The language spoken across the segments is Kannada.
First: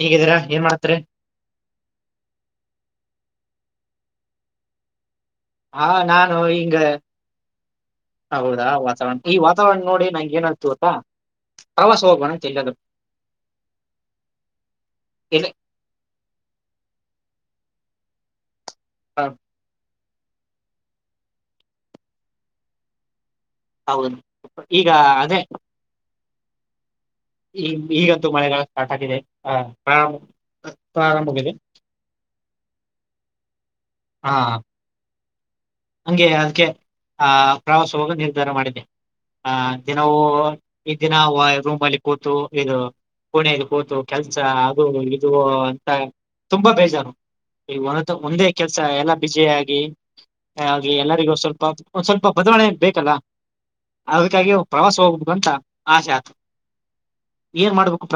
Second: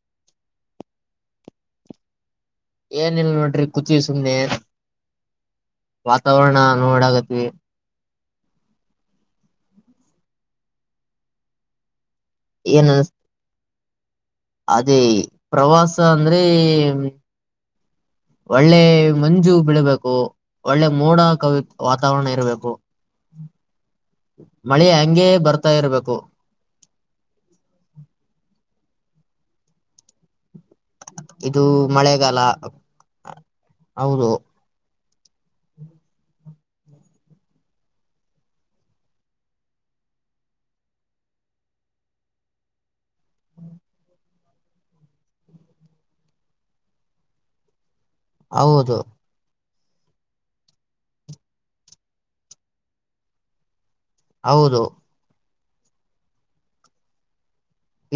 ಹೇಗಿದ್ದೀರಾ ಏಮತ್ರ ಏನ ಇಲ್ಲ ನೋಡ್ರಿ ಕುತಿಯ ಸುಮ್ನೆೆನ್ ಹಾ ನಾನು ವಾತಾವರಣ ಹಿಂಗ ನೋಡಾಗದ್ವಿ ಹೌದಾ ವಾತಾವರಣ ಈ ವಾತಾವರಣ ನೋಡಿ ನಂಗೆ ಏನ್ತು ಗಟಾ ಪ್ರವಾಸ ಸೋೋಗಣ ಚಲ್ಲದು ಏನ್ ಅನ್ಸ್ ಅದೇ ಪ್ರವಾಸ ಅಂದ್ರೆ ಒಳ್ಳೆ ಹ, ಮಂಜು ಬೀಳಬೇಕು ಒಳ್ಳೆ ಮೋಡ ಕವಿ ವಾತಾವರಣ ಇರ್ಬೇಕು ಹೌದು [inaudible] ಮಳೆ ಈಗ ಹಂಗೆ ಅದೇ ಬರ್ತಾ ಇರ್ಬೇಕು ಈ ಈಗಂತೂ ಮಳೆಗಾಲ ಸ್ಟಾರ್ಟ್ ಆಾಗಿದೆ ಹ ಇದು ಮಳೆಗಾಲ ಹೌದು ಹಾ ಹಂಗೆ ಅದಕ್ಕೆ ಆ ಪ್ರವಾಸ ಹೋಗ ನಿರ್ಧಾರ ಮಾಡಿದೆ ಹ ದಿನವು ಈ ದಿನ ರೂಮ್ ಅಲ್ಲಿ ಕೂತು ಇದು ಕೋಣೆದು ಕೂತು ಕೆಲ್ಸ ಅದು ಇದು ಅಂತ ತುಂಬಾ ಬೇಜಾರು ಈ ಒ ಒಂದೇ ಕೆಲ್ಸ ಹೌದು ಎಲ್ಲಾ ಬಿಜಿ ಆಗಿ ಹಾಗೆ ಎಲ್ಲರಿಗೂ ಸ್ವಲ್ಪ ಸ್ವಲ್ಪ ಬದಲಣೆ ಬೇಕಲ್ಲ ಅದಕ್ಕಾಗಿ ಹೌದು ಪ್ರವಾಸ ಹೋಗ್ಬೇಕದು ಅಂತ ಆಸೆ ಆತದೆ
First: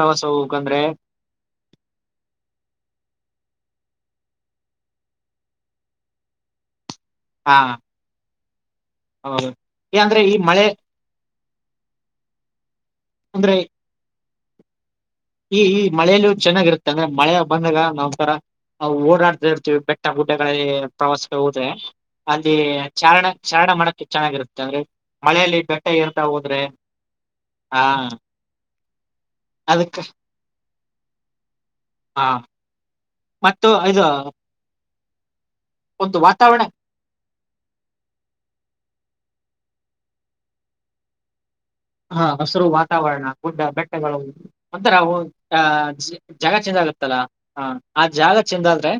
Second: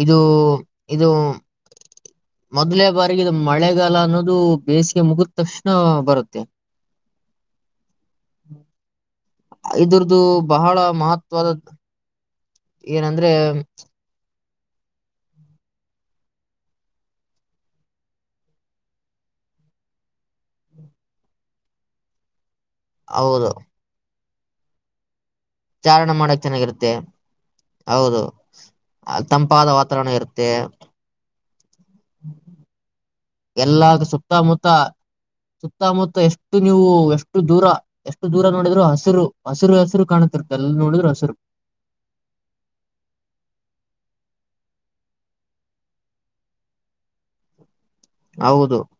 ಇದು ಇದು ಮೊದಲೇ ಬಾರಿಗೆ ಇದು ಮಳೆಗಾಲ ಅನ್ನೋದು ದು ಬೇಸಿಗೆ ಮುಗಿದ ತಕ್ಷಣ ಬರುತ್ತೆ ಹಾ ಹೌದು ಏ ಇದ್ರ್ದು ಅಂದ್ರೆ ಈ ಮಳೆ ಬಹಳ ಮಹತ್ತ್ ತವ ಏನಂದ್ರೆ ಅಂದ್ರೆ ಈ ಈ ಮಳೇಲ್ಲ ಚೆನ್ನಾಗಿರುತ್ತೆ ಅಂದ್ರೆ ಮಳೆ ಬಂದಾಗ ನಾವ ತರ ಓಡಾಡ್ತಾ ಇರ್ತೀವಿ ಬೆಟ್ಟ ಗುಡ್ಡೆ ಪ್ರವಾಸಕ್ಕೆ ಹೋದ್ರೆ ಅ ಇಲ್ಲಿ ಚ ಹೌದು ಚಾರಣ ಮಾಡಕ್ಕೆ ಚೆನ್ನಾಗಿರುತ್ತೆ ಅಂದ್ರೆ ಮಳೆಯಲ್ಲಿ ಬೆಟ್ಟ ಚಾರಣ ಇಏರ್ತಾ ಮಾಡಕ್ ಹೋದ್ರೆ ಚೆನ್ನಾಗಿರುತ್ತೆ ಹಾ ಹೌದು ತಂಪಾದ ಅದಕ್ಕ ವಾತಾವರಣ ಇರುತ್ತೆ ಹಾ ಮತ್ತು ಎಲ್ಲ ಇದು ಸುತ್ತಮುತ್ತ ಒಂದು ಸುತ್ತಮುತ್ತ ಎಷ್ಟು ವಾತಾವರಣ ನೀವು ಎಷ್ಟು ಎಷ್ಟು ದೂರ ಎಷ್ಟು ದೂರ ನೋಡಿದ್ರು ಹಸಿರು ಹಸಿರು ಹೆಸರು ಕಾಣುತ್ತಿರುತ್ತ ಎಲ್ಲ ನೋಡಿದ್ರು ಹಸಿರು ಹಾ ಹಸರು ವಾತಾವರಣ ಗುಡ್ಡ ಬೆಟ್ಟಗಳು ಒಂತರ ಜಗ ಚಂದ ಲ್ಲ ಹ ಆ ಜಾಗ ಹೌದು ಚೆಂದಾದ್ರೆ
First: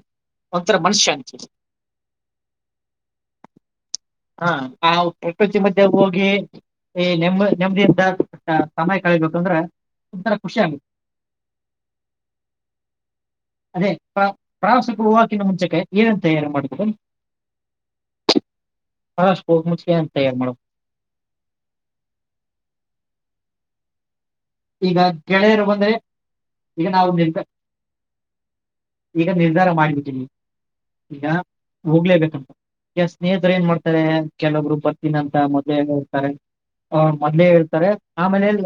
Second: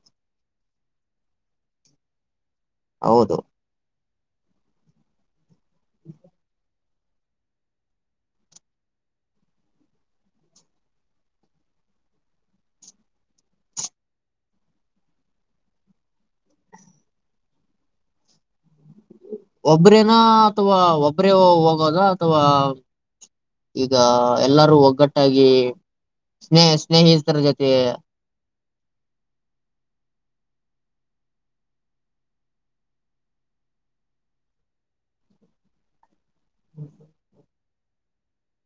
ಒಂಥರ ಮನುಷ್ಯಂತ ಹೌದು ಹಾ ಆ ಪ್ರಕೃತಿ ಮಧ್ಯೆ ಹೋಗಿ ಈ ನೆಮ್ಮ್ ನೆಮ್ದಿಿಂದ ಸಮಯ ಕಳಬೇಕು ಅಂದ್ರೆ ತುಂಬ ತರ ಖುಷಿ ಆಗ ಹ ಅದೇ ಪ್ರ ಪ್ರವಾಸಗಳು ಹೂಾಕಿನ ಮುಂಚಕ ಏನನ್ ತಯಾರಿ ಮಾಡಿದರಿ [inaudible] ಒಬ್ರೇನಾ ಅಥವಾ ಒಬ್ರೇ ಹೋಗೋದ ಅಥವಾ ಇದಾ ಎಲ್ಲರೂ ಈಗ ಒಗ್ಗಟ್ಟಾಗಿ ಗೆಳೆಯರು ಬಂದ್ರೆ ಸ್ನೇಹ ಈಗ ನಾವು ಸ್ನೇಹಿತರ ನಿರ್ಧ ಜೊತೆ ಈಗ ನಿರ್ಧಾರ ಮಾಡ್ಬಿಟ್ಟೀನಿ ಈಗ ಹೋಗ್ಲೇಬೇಕಂತ ಯ ಸ್ನೇಹಿತರು ಏನ್ ಮಾಡ್ತಾರೆ ಕೆಲವೊಬ್ರು ಬರ್ತೀನಂತ ಮೊದ್ಲೇ ಹರ್ತಾರೆ ಹ ಮೊದ್ಲೇ ಹೇಳ್ತಾರೆ ಆಮೇಲೆ ಎಲ್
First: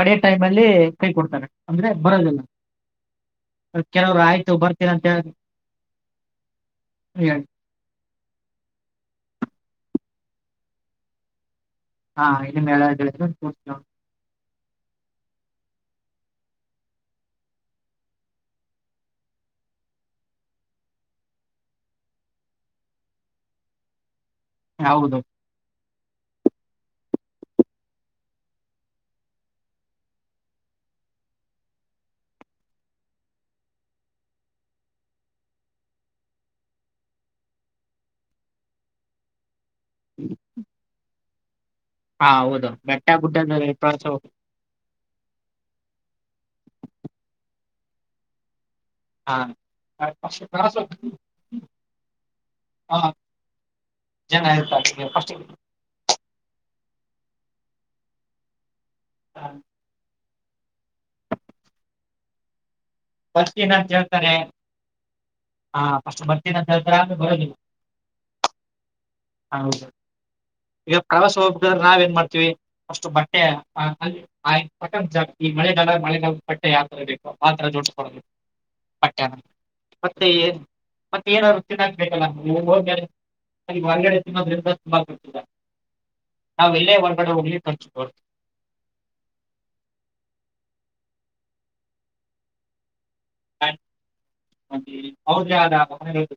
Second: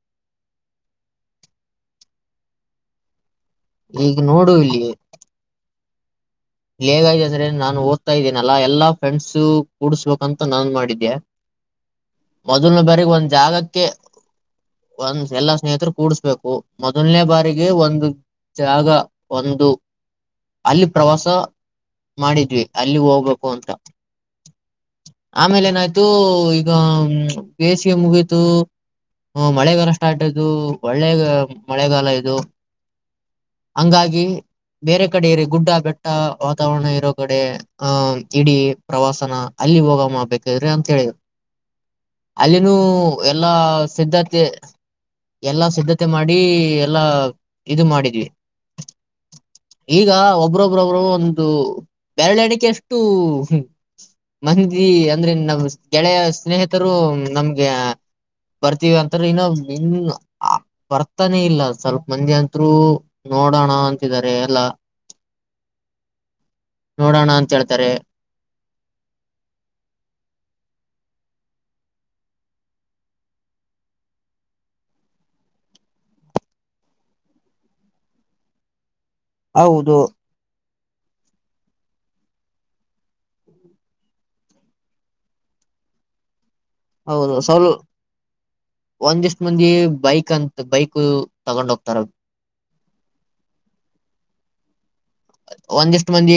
ಕಡೆಯ ಟೈಮ್ ಅಲ್ಲಿ ಕೈ ಕೊಡ್ತಾರೆ ಅಂದ್ರೆ ಬರದಿಲ್ಲ ಈಗ ಕೆಲವ್ರು ನೋಡು ಆಯ್ತು ಬರ್ತೀರ ಅಂತ ಹೇಳ ಇ ಹೇಗಾಯ್ತ ಅಂದ್ರೆ ನಾನು ಓದ್ತಾ ಇದ್ದೇನಲ್ಲಾ ಎಲ್ಲಾ ಫ್ರೆಂಡ್ಸ ಕೂಡ್ಸ್ಬೇಕಂತ ನಾನನ್ ಮಾಡಿದ್ದೆ ಹಾ ಇನ್ನು ಮೊದಲನ ಮೇಳ ಬಾರಗ ಗೆಳೆಯರು ಒಂದು್ ತೋರಿಸ್ತೀವಿ ಜಾಗಕ್ಕೆ ಒಂದ ಎಲ್ಲಾ ಸ್ನೇಹಿತರು ಕೂಡ್ಸ್ಬೇಕು ಮೊದಲನೇ ಬಾರಿಗೆ ಒಂದು ಜಾಗ ಒಂದು ಅಲ್ಲಿ ಪ್ರವಾಸ ಮಾಡಿದ್ವಿ ಅಲ್ಲಿ ಹೋಗ್ಬೇಕು ಅಂತ ಹೌದು ಆಮೇಲೆ ನಾ ಇದು ಈಗ ಬೇಸಿಗೆ ಮುಗಿತು ಹ್ಮ ಮಳೆಗಾಲ ಸ್ಟಾರ್ಟ್ ಆಯದು ಒಳ್ಳೆ ಮಳೆಗಾಲ ಇದು ಹಂಗಾಗಿ ಬೇರೆ ಕಡೆ ರ ಗುಡ್ಡ ಬೆಟ್ಟ ವಾತಾವರಣ ಇರೋ ಕಡೆ ಅಹ ಇಡೀ ಪ್ರವಾಸನ ಅಲ್ಲಿ ಹೋಗ ಮಾಡ್ಬೇಕಾದ್ರಿ ಅಂತ ಹೇಳಿದರು ಹಾ ಹೌದು ಅಲ್ಲಿನೂ ಬೆಟ್ಟ ಎಲ್ಲಾ ಗುಡ್ಡದ ಪ್ರವಾಸ ಹೋಗ್- ಸಿದ್ಧಾರ್ಥ ಎಲ್ಲಾ ಸಿದ್ಧತೆ ಮಾಡಿ ಎಲ್ಲಾ ಇದು ಮಾಡಿದ್ವಿ ಹಾ ಈಗ ಫಸ್ಟ್ ಪ್ರವಾಸ ಒಬ್ರೊಬ್ರೊಬ್ರು ಒ ಹೋಗ್- ಇದು ಬೆರಳ ಎಡಿಕೆ ಅಷ್ಟು ಹಾ, ಹ್ಮ ಜನ ಮಂದಿ ಇರ್ತಾರೆ ಅಂದ್ರೆ ಫಸ್ಟ್ ನಮ್ಮ ಗೆಳೆಯ ಸ್ನೇಹ ರು ನಮ್ಗೆ ಬರ್ತೀವಿ ಅಂತರು ಇನ್ನು ಇನ್ನು ಆ ಬರ್ತಾನೆ ಇಲ್ಲ ಸ್ವಲ್ಪ ಮಂದಿ ಅತ್ರು ಸ್ಿನಂತ ಹೇಳ್ತಾರೆ ಹಾ ಅಷ್ಟು ಬರ್ತೀನಿ ಅಂತ ಹೇಳ್ತಾರೆ ಅ ನೋಡೋಣ ಅಂತ ಬರೋದಿಲ್ಲ ಹೇಳ್ತಾರೆ ಹಾ ಹೌದು ಈಗ ಪ್ರವಾಸ ಹೋಗಾದ್ರೆ ನಾವ್ ಏನ್ ಮಾಡ್ತೀವಿ ಅಷ್ಟು ಬಟ್ಟೆ ಜಾತಿ ಈ ಮಳೆಗಾಲ ಮಳೆ ಪಟ್ಟೆ ಯಾವತರ ಬೇಕು ಆತ್ರರ ಜೋಡ ಹೌ ಪಟ್ಟ ಹೌದು ಮತ್ತುತ್ತೆ ಮತ್ತೆ ಏನಾದ್ರು ಚ ಹಾಕ್ಬೇಕಲ್ಲೋಗ ಅಲ್ಲಿ ಹೊಲ್ಗಡೆ ತಿ [inaudible] ನಿಮಾದ್ರಿಂದ ತುಂಬಾ ಬಡ್ತ ಹೌದು ಸ ಒಂದಸ್ಟ ಮಂದಿ ಬೈಕ್ ಅಂತ ಬೈಕ್ ತಗೊಂಡ ಹೋಗ್ತಾರದು ಹ ಹೆ [inaudible] ಒಂದಿಷ್ಟು ಮಂದಿ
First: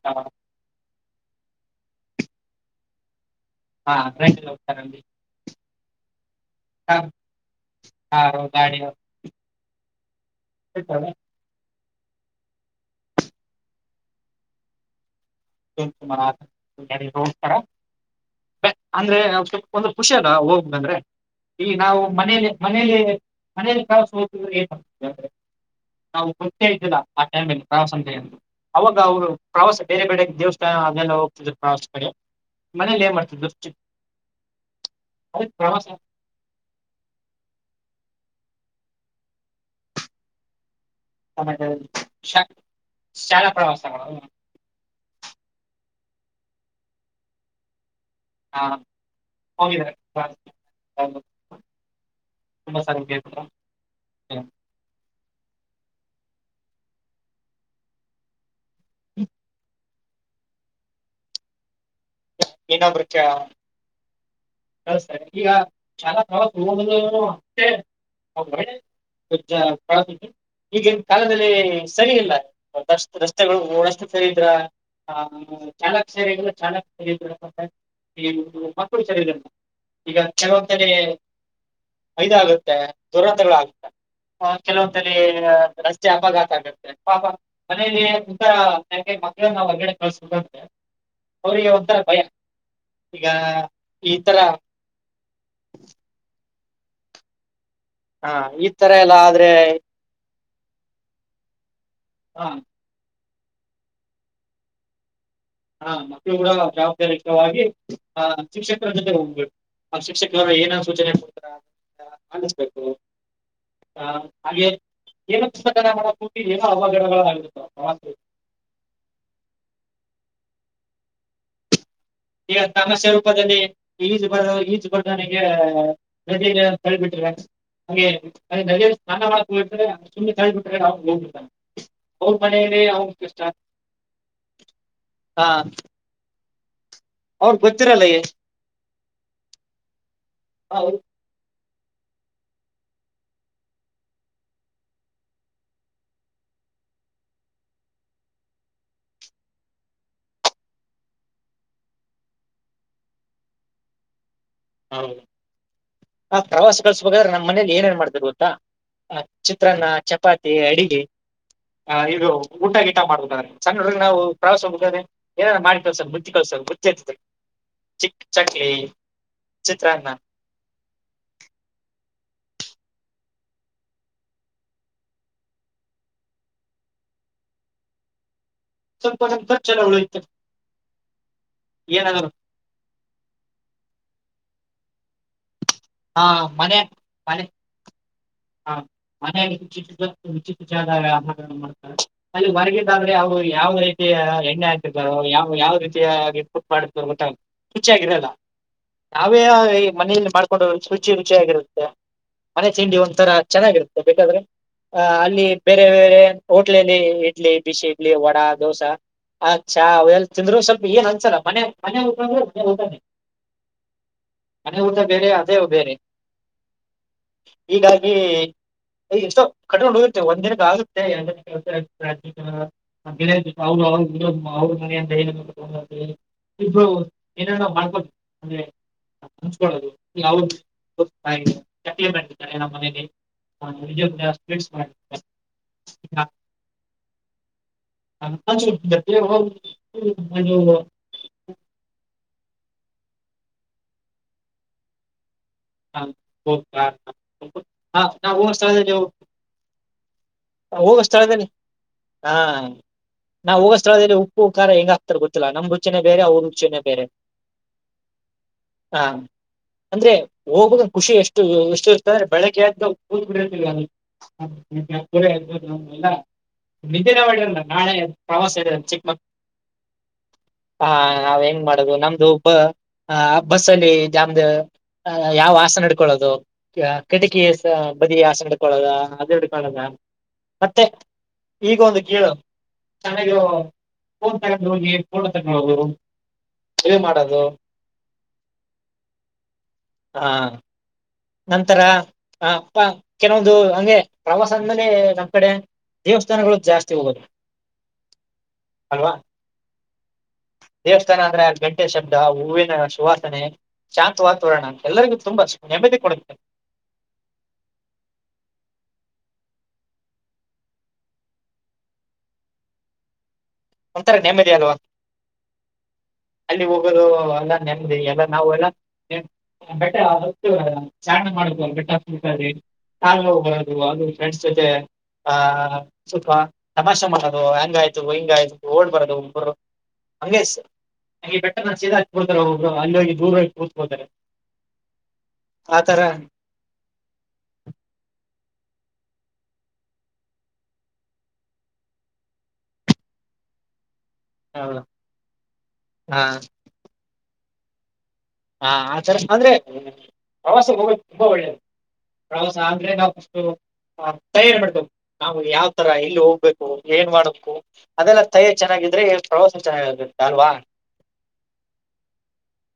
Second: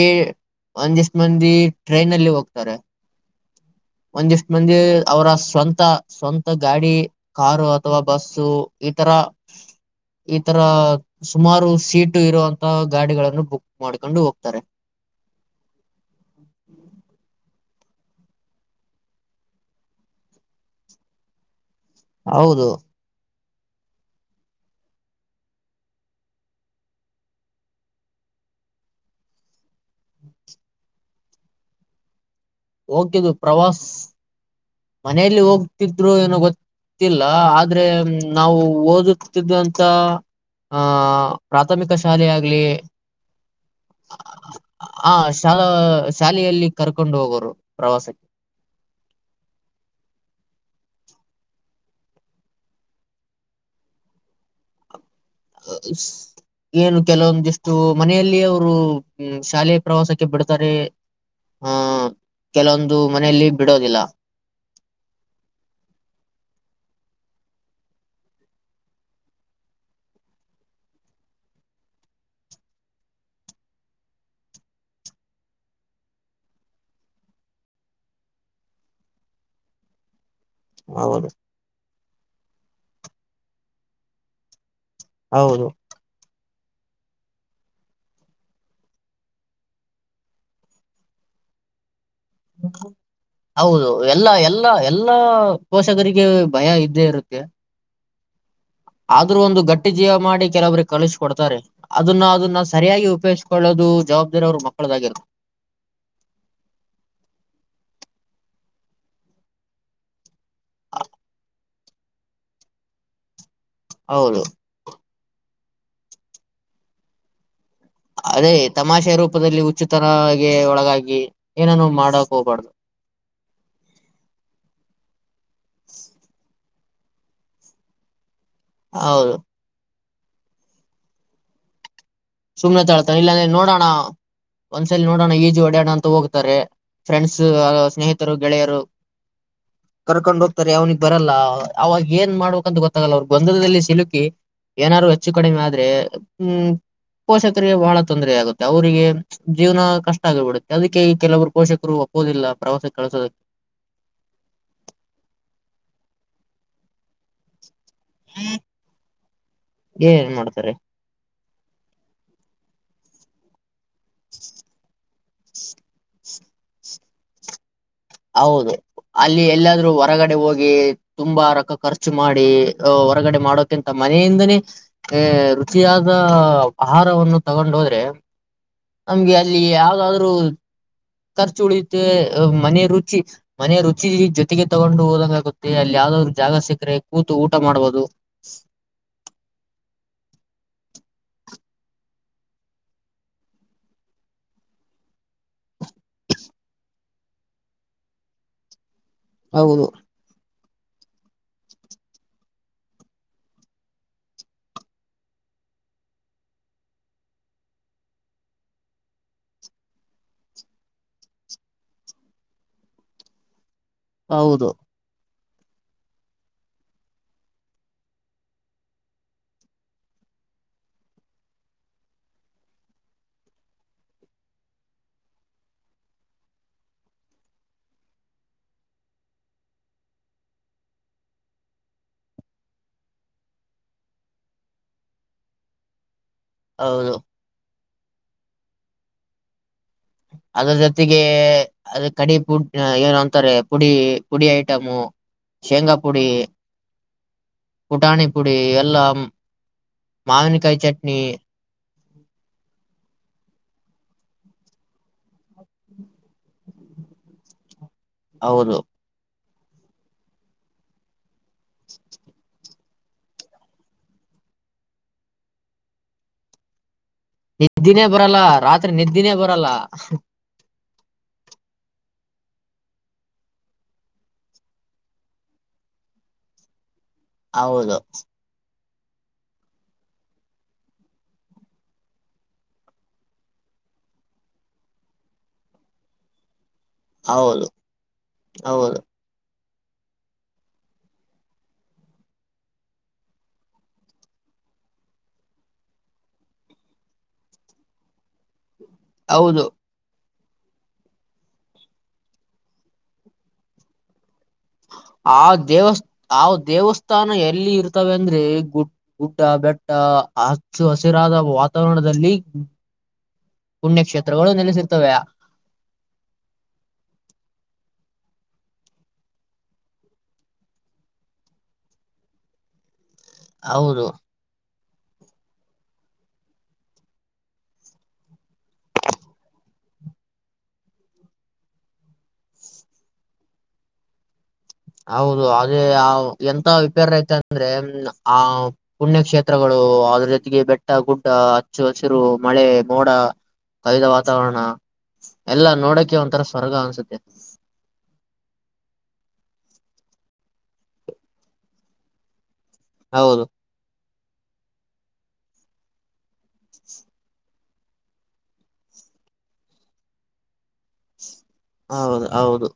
ಒಂದಿಷ್ಟ ಮಂದಿ ಟ್ರೈನ್ ಅಲ್ಲಿ ಹೋಗ್ತಾರೆ ಹಾ ಟ್ರೈನಲ್ಲಿ ಒಂದಿಷ್ಟು ಮಂದಿ ಹೋಗ್ತಾರಲ್ಲಿ ಅವರ ಸ್ವಂತ ಸ್ವಂತ ಗಾಡಿ ಕಾರು ಅಥವಾ ಕಾರು ಬಸ್ಸು ಗಾಡಿ ಈ ತರ ಈ ತರ ಸುಮಾರು ಸೀಟು ಇರುವಂತ ಗಾಡಿಗಳನ್ನು ಬುಕ ಮಾಡ್ಕೊಂಡು ಹೋಗ್ತಾರೆ ತು ಹೋಗ ಅಂದ್ರೆ ಒಂದ್ ಸ್ವಲ್ಲ ಖುಷಿ ಅದ ಹೋಗ್ ಬಂದ್ರೇ. ಈ ನಾವು ಮನೇಲಿ ಹೌದು ಮನೇಲಿ ಮನೇಲಿ ಕಳಸ ಹೋಗದಿದ್ರೆ ಏನ್ದೆ ಅ, ನಾವು ಗೊತ್ತೇ ಇದ್ದಿಲ್ಲ ಆ ಟೈಮಲ್ಲಿ ಪ್ರವಾಸ ಇದೆ ಎಂದು ಅವಾಗ ಅವರು ಪ್ರವಾಸ ಬೇರೆ ಬೇರೆ ದೇವಸ್ಥಾನ ಅದೆಲ್ಲ ಹೋಗ್ತಿದ್ದು ಪಾಸ್ ಪಡೆ. ಹೋಗ್ತಿದ್ದು ಪ್ರವಾಸ್, ಮನೆಯಲ್ಲಿ ಪ್ರವಾಸ ಹೋಗ್ತಿದ್ರು ಏನೋ ಗೊತ್ತಿಲ್ಲ ಆದ್ರೆ. ನಾವು ಓದುತ್ತಿದ್ವಂತ. ಹ ಹಾ ಆಮೇಲೆ ಪ್ರಾಥಮಿಕ ಶಾಲೆ ಶಾ ಆಗಲಿ, ಶಾಲಾ ಪ್ರವಾಸಗಳು ಹ ಶಾಲೆ ಶಾಲೆಯಲ್ಲಿ ಕರ್ಕೊಂಡು ಹೋಗೋರು ಪ್ರವಾಸಕ್ಕೆ. ಹಾ ಹ [unintelligible] ತುಂಬ ಸರಿ ಕೇಳ್ತಿರೋ, ಏನು ತಲೆವೊಂದಿಷ್ಟು ಮನೆಯಲ್ಲಿ ಅವರು ಶಾಲೆ. ಪ್ರವಾಸಕ್ಕೆ ಬಿಡ್ತಾರೆ. ಆ ಕೆಲವೊಂದು ಮನೆಯಲ್ಲಿ ಬಿಡೋದಿಲ್ಲ. ಬಸ್ಸಲ್ಲಿ ಈಗ ಶಾಲಾ ಪ್ರವಾಸ ಹೋಗ್ದಲೇ ಇರೋವ್ರು. ಪಿಜ್ಜಾ [unintelligible] ಈಗಿನ ಕಾಲದಲ್ಲಿ ಸರಿ ಇಲ್ಲ ಬಷ್ಟು ರಸ್ತೆಗಳು ವ್ಯವಸ್ಥೆ ಸರಿ ಇಲ್ಲ. ಹಾ ಚಾಲಕ್ ಸರಿ ಚಾಲ. ಈ ಮಕ್ಕಳು ಸರಿಇಲ್ಲ ಈಗ. ಕೆಲವೊಂದು ಕಡಿ ಹೌದು ಇದಗುತ್ತೆ ದುರಂತ ಗಳು ಆಗುತ್ತೆ ಹಾ. ಕೆಲವೊಂದಲ್ಲಿ ವಿನ ಹೌದು ರಸ್ತೆ ಅಪಘಾತ ಆಗುತ್ತೆ. ಪಾಪ ಮನೇಲಿ ಉಂತನ ಮಕ್ಕಳನ್ನ ನಾ ಹೊರಗಡೆ ಕಳಸದು ಅಂದ್ರೆ. ಎಲ್ಲಿಗೆ ಹೌದು ಈ ಎಲ್ಲಾ ತರ ಎಲ್ಲಾ ಎಲ್ಲಾ ಪೋಷಕರಿಗೆ. ಭಯ ಇದ್ದೇ ಇರುತ್ತೆ. ಹಾ ಇದ್ ಆದ್ರೂ ಒಂದು ಗಟ್ಟಿ ಜೀವ ಮಾಡಿ. ಕೆಲವರಿಗೆ ಕೊಲಿಸ್ ಕೊಡ್ತಾರೆ. ಅದನ್ನ ಹಾ ಅದನ್ನ ಸರಿಯಾಗಿ ಉಪಯೋಗಿಸಿಕೊಳ್ಳೋದು ಜವಾಬ್ದಾರಿ ಅವರು ಮಕ್ಕಳಿಗೆ ಅಣ್ಣ ಮಕ್ಕಳು ಓದೋ ಜವಾಬ್ದಾರಿಕವಾಗಿ ಆ ಶಿಕ್ಷಕರ ಜೊತೆ ಹೋಗ್ಬೇಕು. ಆ ಶಿಕ್ಷಕಕರು ಏನೋ ಸೂಚನೆ ಕೊಡ್ತೀರಾ ಅನಿಸಬೇಕು. ಹ ಹೌದು ಹಾಗೆ ಏನ ಕಿತಾಪತಿ ಮಾಡ ಕುತಿಯೊ ಅವಘಡಗಳು ಆಗಿರುತ್ತೆತೋ ಅದೇ ತಮಾಷೆ ರೂಪದಲ್ಲಿ ಉಚಿತವಾಗಿ ಒಳಗಾಗಿ ಏನಾನೂ ಮಾಡ ಈಗ ತಮಾಷೆ ರೂಪದಲ್ಲಿ ಈಜು ಬರ ಈಜು ಬಂದವನಿಗೆ ಮೊದಲಿಗೆ. ತಲೆಗೆ ಬೀಳ್ತೀರಾ ಹಂಗೆ ನದಿಯಲ್ಲಿ ಸ್ನಾನ ಹೌದು ಮಾಡ್ತೀನಿ ಅಂತೀರಾ. ಸುಮ್ಮ್ಳ್ಬ ಹೋಗ ಸುಮ್ನೆ ತಳ್ತಾರೆ ಇಲ್ಲಾಂದ್ರೆ ನೋಡೋಣ ಒಂದ್ಸಲ ನೋಡೋಣ ಹಾ ಈಜು ಹೊಡ್ಯಾಣ ಅಂತ ಹೋಗ್ತಾರೆ. ಫ್ರೆಂಡ್ಸ್ ಅವ್ರಗ್ ಗೊತ್ತಿರಲ್ಲ ಏ- ಸ್ನೇಹಿತರು ಗೆಳೆಯರು, ಕರ್ಕೊಂಡ ಹೋಗ್ತಾರೆ ಅವನು ಹೌದು ಬರಲ್ಲ ಅವಾಗ ಏನ್ ಮಾಡ್ಬೇಕಂತ ಗೊತ್ತಾಗಲ್ಲ ಅವ್ರ ಗೊಂದದಲ್ಲಿ ಸಿಲುಕಿ. ಏನಾದರೂ ಹೆಚ್ಚು ಕಡಿಮೆ ಆದ್ರೆ, ಹ್ಮ್. ಪೋಷಕರಿಗೆ ಬಹಳ ತೊಂದರೆ ಆಗುತ್ತೆ ಅವರಿಗೆ ಜೀವನ ಕಷ್ಟ ಆಗಿಬಿಡುತ್ತೆ ಅದಕ್ಕೆ ಈ ಕೆಲವರು ಪೋಷಕರು ಒಪ್ಪ ಇಲ್ಲ ಪ್ರವಾಸ್ ಕಳಿಸೋದು. ಆ ಪ್ರವಾಸಕ್ಕೆ ಕಳಿಸಬೇಕಾದ್ರೆ ನಮ್ ಮನೇಲಿ ಏನು. ಪಡೆದಿರುತ ಹ ಚಿತ್ರಾನ್ನ ಏನ್ ಚಪಾತಿ ಮಾಡ್ತಾರೆ ಅಡಿಗೆ, ಆ ಇದು ಊಟ ಗೀಟ ಮಾಡುತ್ತಾರೆ ಸಣ್ಣು ಹುಡುಗರ ಉಪವಾಸವಿದ್ದಾನೇ, ಏನಾನ ಮಾಡಿ [unintelligible] ಚಿಕ್ ಚಕ್ಲಿ ಹೌದು ಅಲ್ಲಿ ಎಲ್ಲಾದ್ರೂ ಚಿತ್ರಾನ್ನ ಹೊರಗಡೆ ಹೋಗಿ. ತುಂಬಾ ರಕ ಖರ್ಚು ಮಾಡಿ ಹೊರಗಡೆ ಮಾಡೋಕ್ಕಿಂತ ಮನೆಯಿಂದನೇ ರುಚಿಯಾಗಿ ಕಾರವನ್ನು ತಗೊಂಡೋದ್ರೆ ಸ್ವಲ್ಪ ನಮ್ಗೆ ಸ್ವಲ್ಪ ಅಲ್ಲಿ ಖರ್ಚೆಲ್ಲ ಉಳಿಯುತ್ತೆ ಯಾವದಾದ್ರು. ಖರ್ಚು ಉಳಿಯಿತೆ ಏನಾದ್ರು ಮನೆ ರುಚಿ ಮನೆ ರುಚಿ ಜೊ ತಿಗೆ ತಗೊಂಡು ಹೋದಂಗ ಆಗುತ್ತೆ ಅಲ್ಲಿ ಆ ಯಾವ್ದಾದ್ರರು ಜಾಗ ಸಿಕ್ಕ್ರೆ ಕೂತು ಊಟ ಮಾಡ್ಬಹುದು. ಹಾ ಮನೆ ನನಗೆ ಹೊರಗದಾದ್ರೆ ಅವರು ಯಾವ ರೀತಿಯ ಎಣ್ಣೆ ಹಾತತಾರೋ ಯಾವ ಯಾವ ರೀತಿಯಾಗಿ ಕುಕ್ ಮಾಡಿರ್ತಾರೋ ಗೊತ್ತಿಲ್ಲ ರುಚಿಯಾಗಿರ್ಬೇಕು ನಾವೇ ಈ ಹೌದು ಮನೆಯಲ್ಲಿ ಮಾಡ್ಕೊಂಡು ರುಚಿ ರುಚಿಯಾಗಿರುತ್ತೆ ಮನೆ ತಿಂಡಿ ಒಂದು ಒಂತರ ಚೆನ್ನಾಗಿರುತ್ತೆ ಬೇಕಾದ್ರೆ ಅ ಅಲ್ಲಿ ಬೇರೆ ಬೇರೆ ಹೋಟ್ಲಲ್ಲಿ ಇಡ್ಲಿ ಬಿಸಿ ಇಡ್ಲಿ ವಡಾ ದೋಸಾ ಚಾ ಅವು ತಿಂದ್ರು ಸ್ವಲ್ಪ ಏನ್ಸಲ್ಲಾ ಮನೆ ಊಟನೂ ಹೌದು ಮನೆ ಊಟನೇ ಬೇರೆ ಅದೇ ಊಟನೂ ಬೇರೆ ಹ್ಮ ಎಷ್ಟೋ ಕಟ್ಟಗೋದು ಹೋಗುತ್ತೆ ಒಂದಿನಕ್ಕೆ ಆಗುತ್ತೆ ಅವರ ಮೆನೆ ಕಡೆಯಿಂದ ಆಗುತ್ತೆ ಇಬ್ರು ಏನೇನು ಮಾಡ್ಬೋದು ಅಂದ್ರೆ ಮುಚಗೊಂಡು ಹೋಗು ಹೌದುಟ್ಟಿದ್ದಾರೆ ನಮ್ಮನೆ ಮಾಡಿರ್ತಾರೆ ಹೌದು ಅನ್ಕೋಡಿದ್ದೆ ಅದ್ರ ಜೊತೆಗೆ ಅದ ಕಡಿ ಪುಡಿ ಏನು ಅಂತರ ಅಂದ್ರೆ ಪುಡಿ ಪುಡಿ ಐಟಮು ಶೇಂಗಾ ಹ ಪುಡಿ ಹ ಪುಟಾಣಿ ನ ಪುಡಿ ಸಾ ಎಲ್ಲಾ ಮಾವಿನಕಾಯಿ ಚಟ್ನಿ ಹೋಗಷ್ಟಳ ಹಾ ನಾವು ಹೋಗೋ ಸ್ಥಳದಲ್ಲಿ ಉಪ್ಪು ಖಾರ ಹೇಗ್ ಆಗ್ತಾರ ಗೊತ್ತಿಲ್ಲ ನಮ್ ರುಚಿನೇ ಬೇರೆ ನಮ್ ರುಚಿನೇ ಬೇರೆ ಅವರ ರುಚಿನೇ ಬೇರೆ ಹೌದು ಹಾ ಅಂದ್ರೆ ಹೋಗುದ ಖುಷಿ ಎಷ್ಟು ಎಷ್ಟು ಇರ್ತ್ರೆ ಅಂದ್ರೆ ಬೆಳಗ್ಗೆ ಎದ್ದು ಬಿರ್ತವಿ ಇಲ್ಲ ನಿದ್ದಿನೇ ಮಾಡಿಲ್ಲ ನಾಳೆ ನಿದ್ದಿನೇ ಬರಲ್ಲ ಪ್ರವಾಸ ಇದೆ ರಾತ್ರಿ ಚಿಕ್ಕಮಂಗಳೂರು ನಿದ್ದಿನೇ ಬರಲ್ಲ ಹಾ ನಾವ ಹೆಂಗ್ ಮಾಡುದು ನಮ್ದು ಬಸ್ಸಲ್ಲಿ ಅ ಯಾವ್ ಆಸನ ಹಿಡಿದುಕೋಳೋದೂ ಕಟಕಿ ಹೌದು ಬದಿ ಆಸನ ಹಿಡುಕೋಳೋದ ಅದು ಇದಿದುಕೋಳೋದ ಮತ್ತೆ ಈಗ ಒಂದು ಕೇಳು ನಾಳೆ ಫೋನ್ ತಗೊಂಡ ಹೋಗಿ ಫೋಟೋ ತೆಕ್ಕೊಳದು ಹೌದು ಹೌದು ಹಾ ನಂತರ ಕೆಲವೊಂದು ಹಂಗೆ ಪ್ರವಾಸ ಆದ್ಮೇಲೆ ನಮ್ಮ್ ಕಡೆ ದೇವಸ್ಥಾನಗಳು ಜಾಸ್ತಿ ಹೋಗೋದು ಅಲ್ವಾ ಹೌದು ದೇವಸ್ಥಾನ ಅಂದ್ರೆ ಗಂಟೆ ಶಬ್ದ ಹೂವಿನ ಸುವಾಸನೆ ಶಾಂತವಗಿರೋದು ಆ ದೇವಸ್ಥಾನ ಎಲ್ಲಿರುತ್ತದೆ ಅಂದ್ರೆ ಊಡ್ಡ ಬೆಟ್ಟ ಹಚ್ಚ ಹಸಿರಾದ ವಾತಾವರಣದಲ್ಲಿ ಒಂಥರ ನೆಮ್ಮದಿ ಪುಣ್ಯಕ್ಷೇತ್ರಗಳು ಅಲ್ವಾ ನೆಲೆಸಿರ್ತವೆ ಅಲ್ಲಿ ಹೋಗೋದು ಎಲ್ಲ ನೆಮ್ಮದಿ ಅಲ್ವಾ ನಾವು ಎಲ್ಲ ಬೆಟ್ಟ ಹತ್ತಿ ಚಾ ಅನಾ ಮಾಡಬೇಕ ಬೆಟ್ಟಕಲ್ಲಿ ನಾಳೆ ಹೋಗದು ಅದು ಹೌದು ಫ್ರೆಂಡ್ಸ್ ಜೊತೆ ಆಹ ಸ್ವಲ್ಪ ತಮಾಷೆ ಮಾಡೋದು ಹೆಂಗಾಯ್ತು ಹಿಂಗಾಯ್ತು ಓಡ್ಬರೋದು ಒಬ್ಬರು ಹಂಗ ಬೆಟ್ಟ ಸದಾಡ್ತಾರೆ ಒಬ್ರು ಅಲ್ಲಿ ಹೋಗಿ ದೂರ ಹೋಗಿ ಕೂರ್ತ್ಕೊತಾರೆ ಹೌದು ಅದೇ ಎಂತ ವಿಪೇರ್ ಆಯ್ತ ಅಂದ್ರೆ ಆ ಪುಣ್ಯಕ್ಷ್ಷೇತ್ರಗಳು ಅದ್ರ ಜೊತೆಗೆ ಬೆಟ್ಟ ಗುಡ್ಡ ಹಚ್ಚು ಹಸಿರು ಮಳೆ ಮೋಡ ಕವಿದ ವಾತಾವರಣ ಹೌದು. ಎಲ್ಲಾ ಹಾ ನೋಡಕ ಒಂಥರ ಸ್ವರ್ಗ ಅನ್ಸುತ್ತೆ ಹ ಆ ತರ ಅಂದ್ರೆ ಪ್ರವಾಸ ತುಂಬಾ ಒಳ್ಳೇದುವ ಅಂದ್ರೆ ನಾವುಷ್ಟು ಹೌದು ತಯಾರಿ ಮಾಡಟ್ಟು ನಾ್ ಯಾವ್ ತರ ಇಲ್ಲಿ ಹೋಗ್ಬೇಕು ಏನ್ ಮಾಡ್ಬೇಕು ಅದೆಲ್ಲ ತಯಿ ಚೆನ್ನಾಗಿದ್ರೆ ಪ್ರವಾಸ ಚೆನ್ನಾಗು ನಲ್ವಾ ಹೌದು ಹೌದು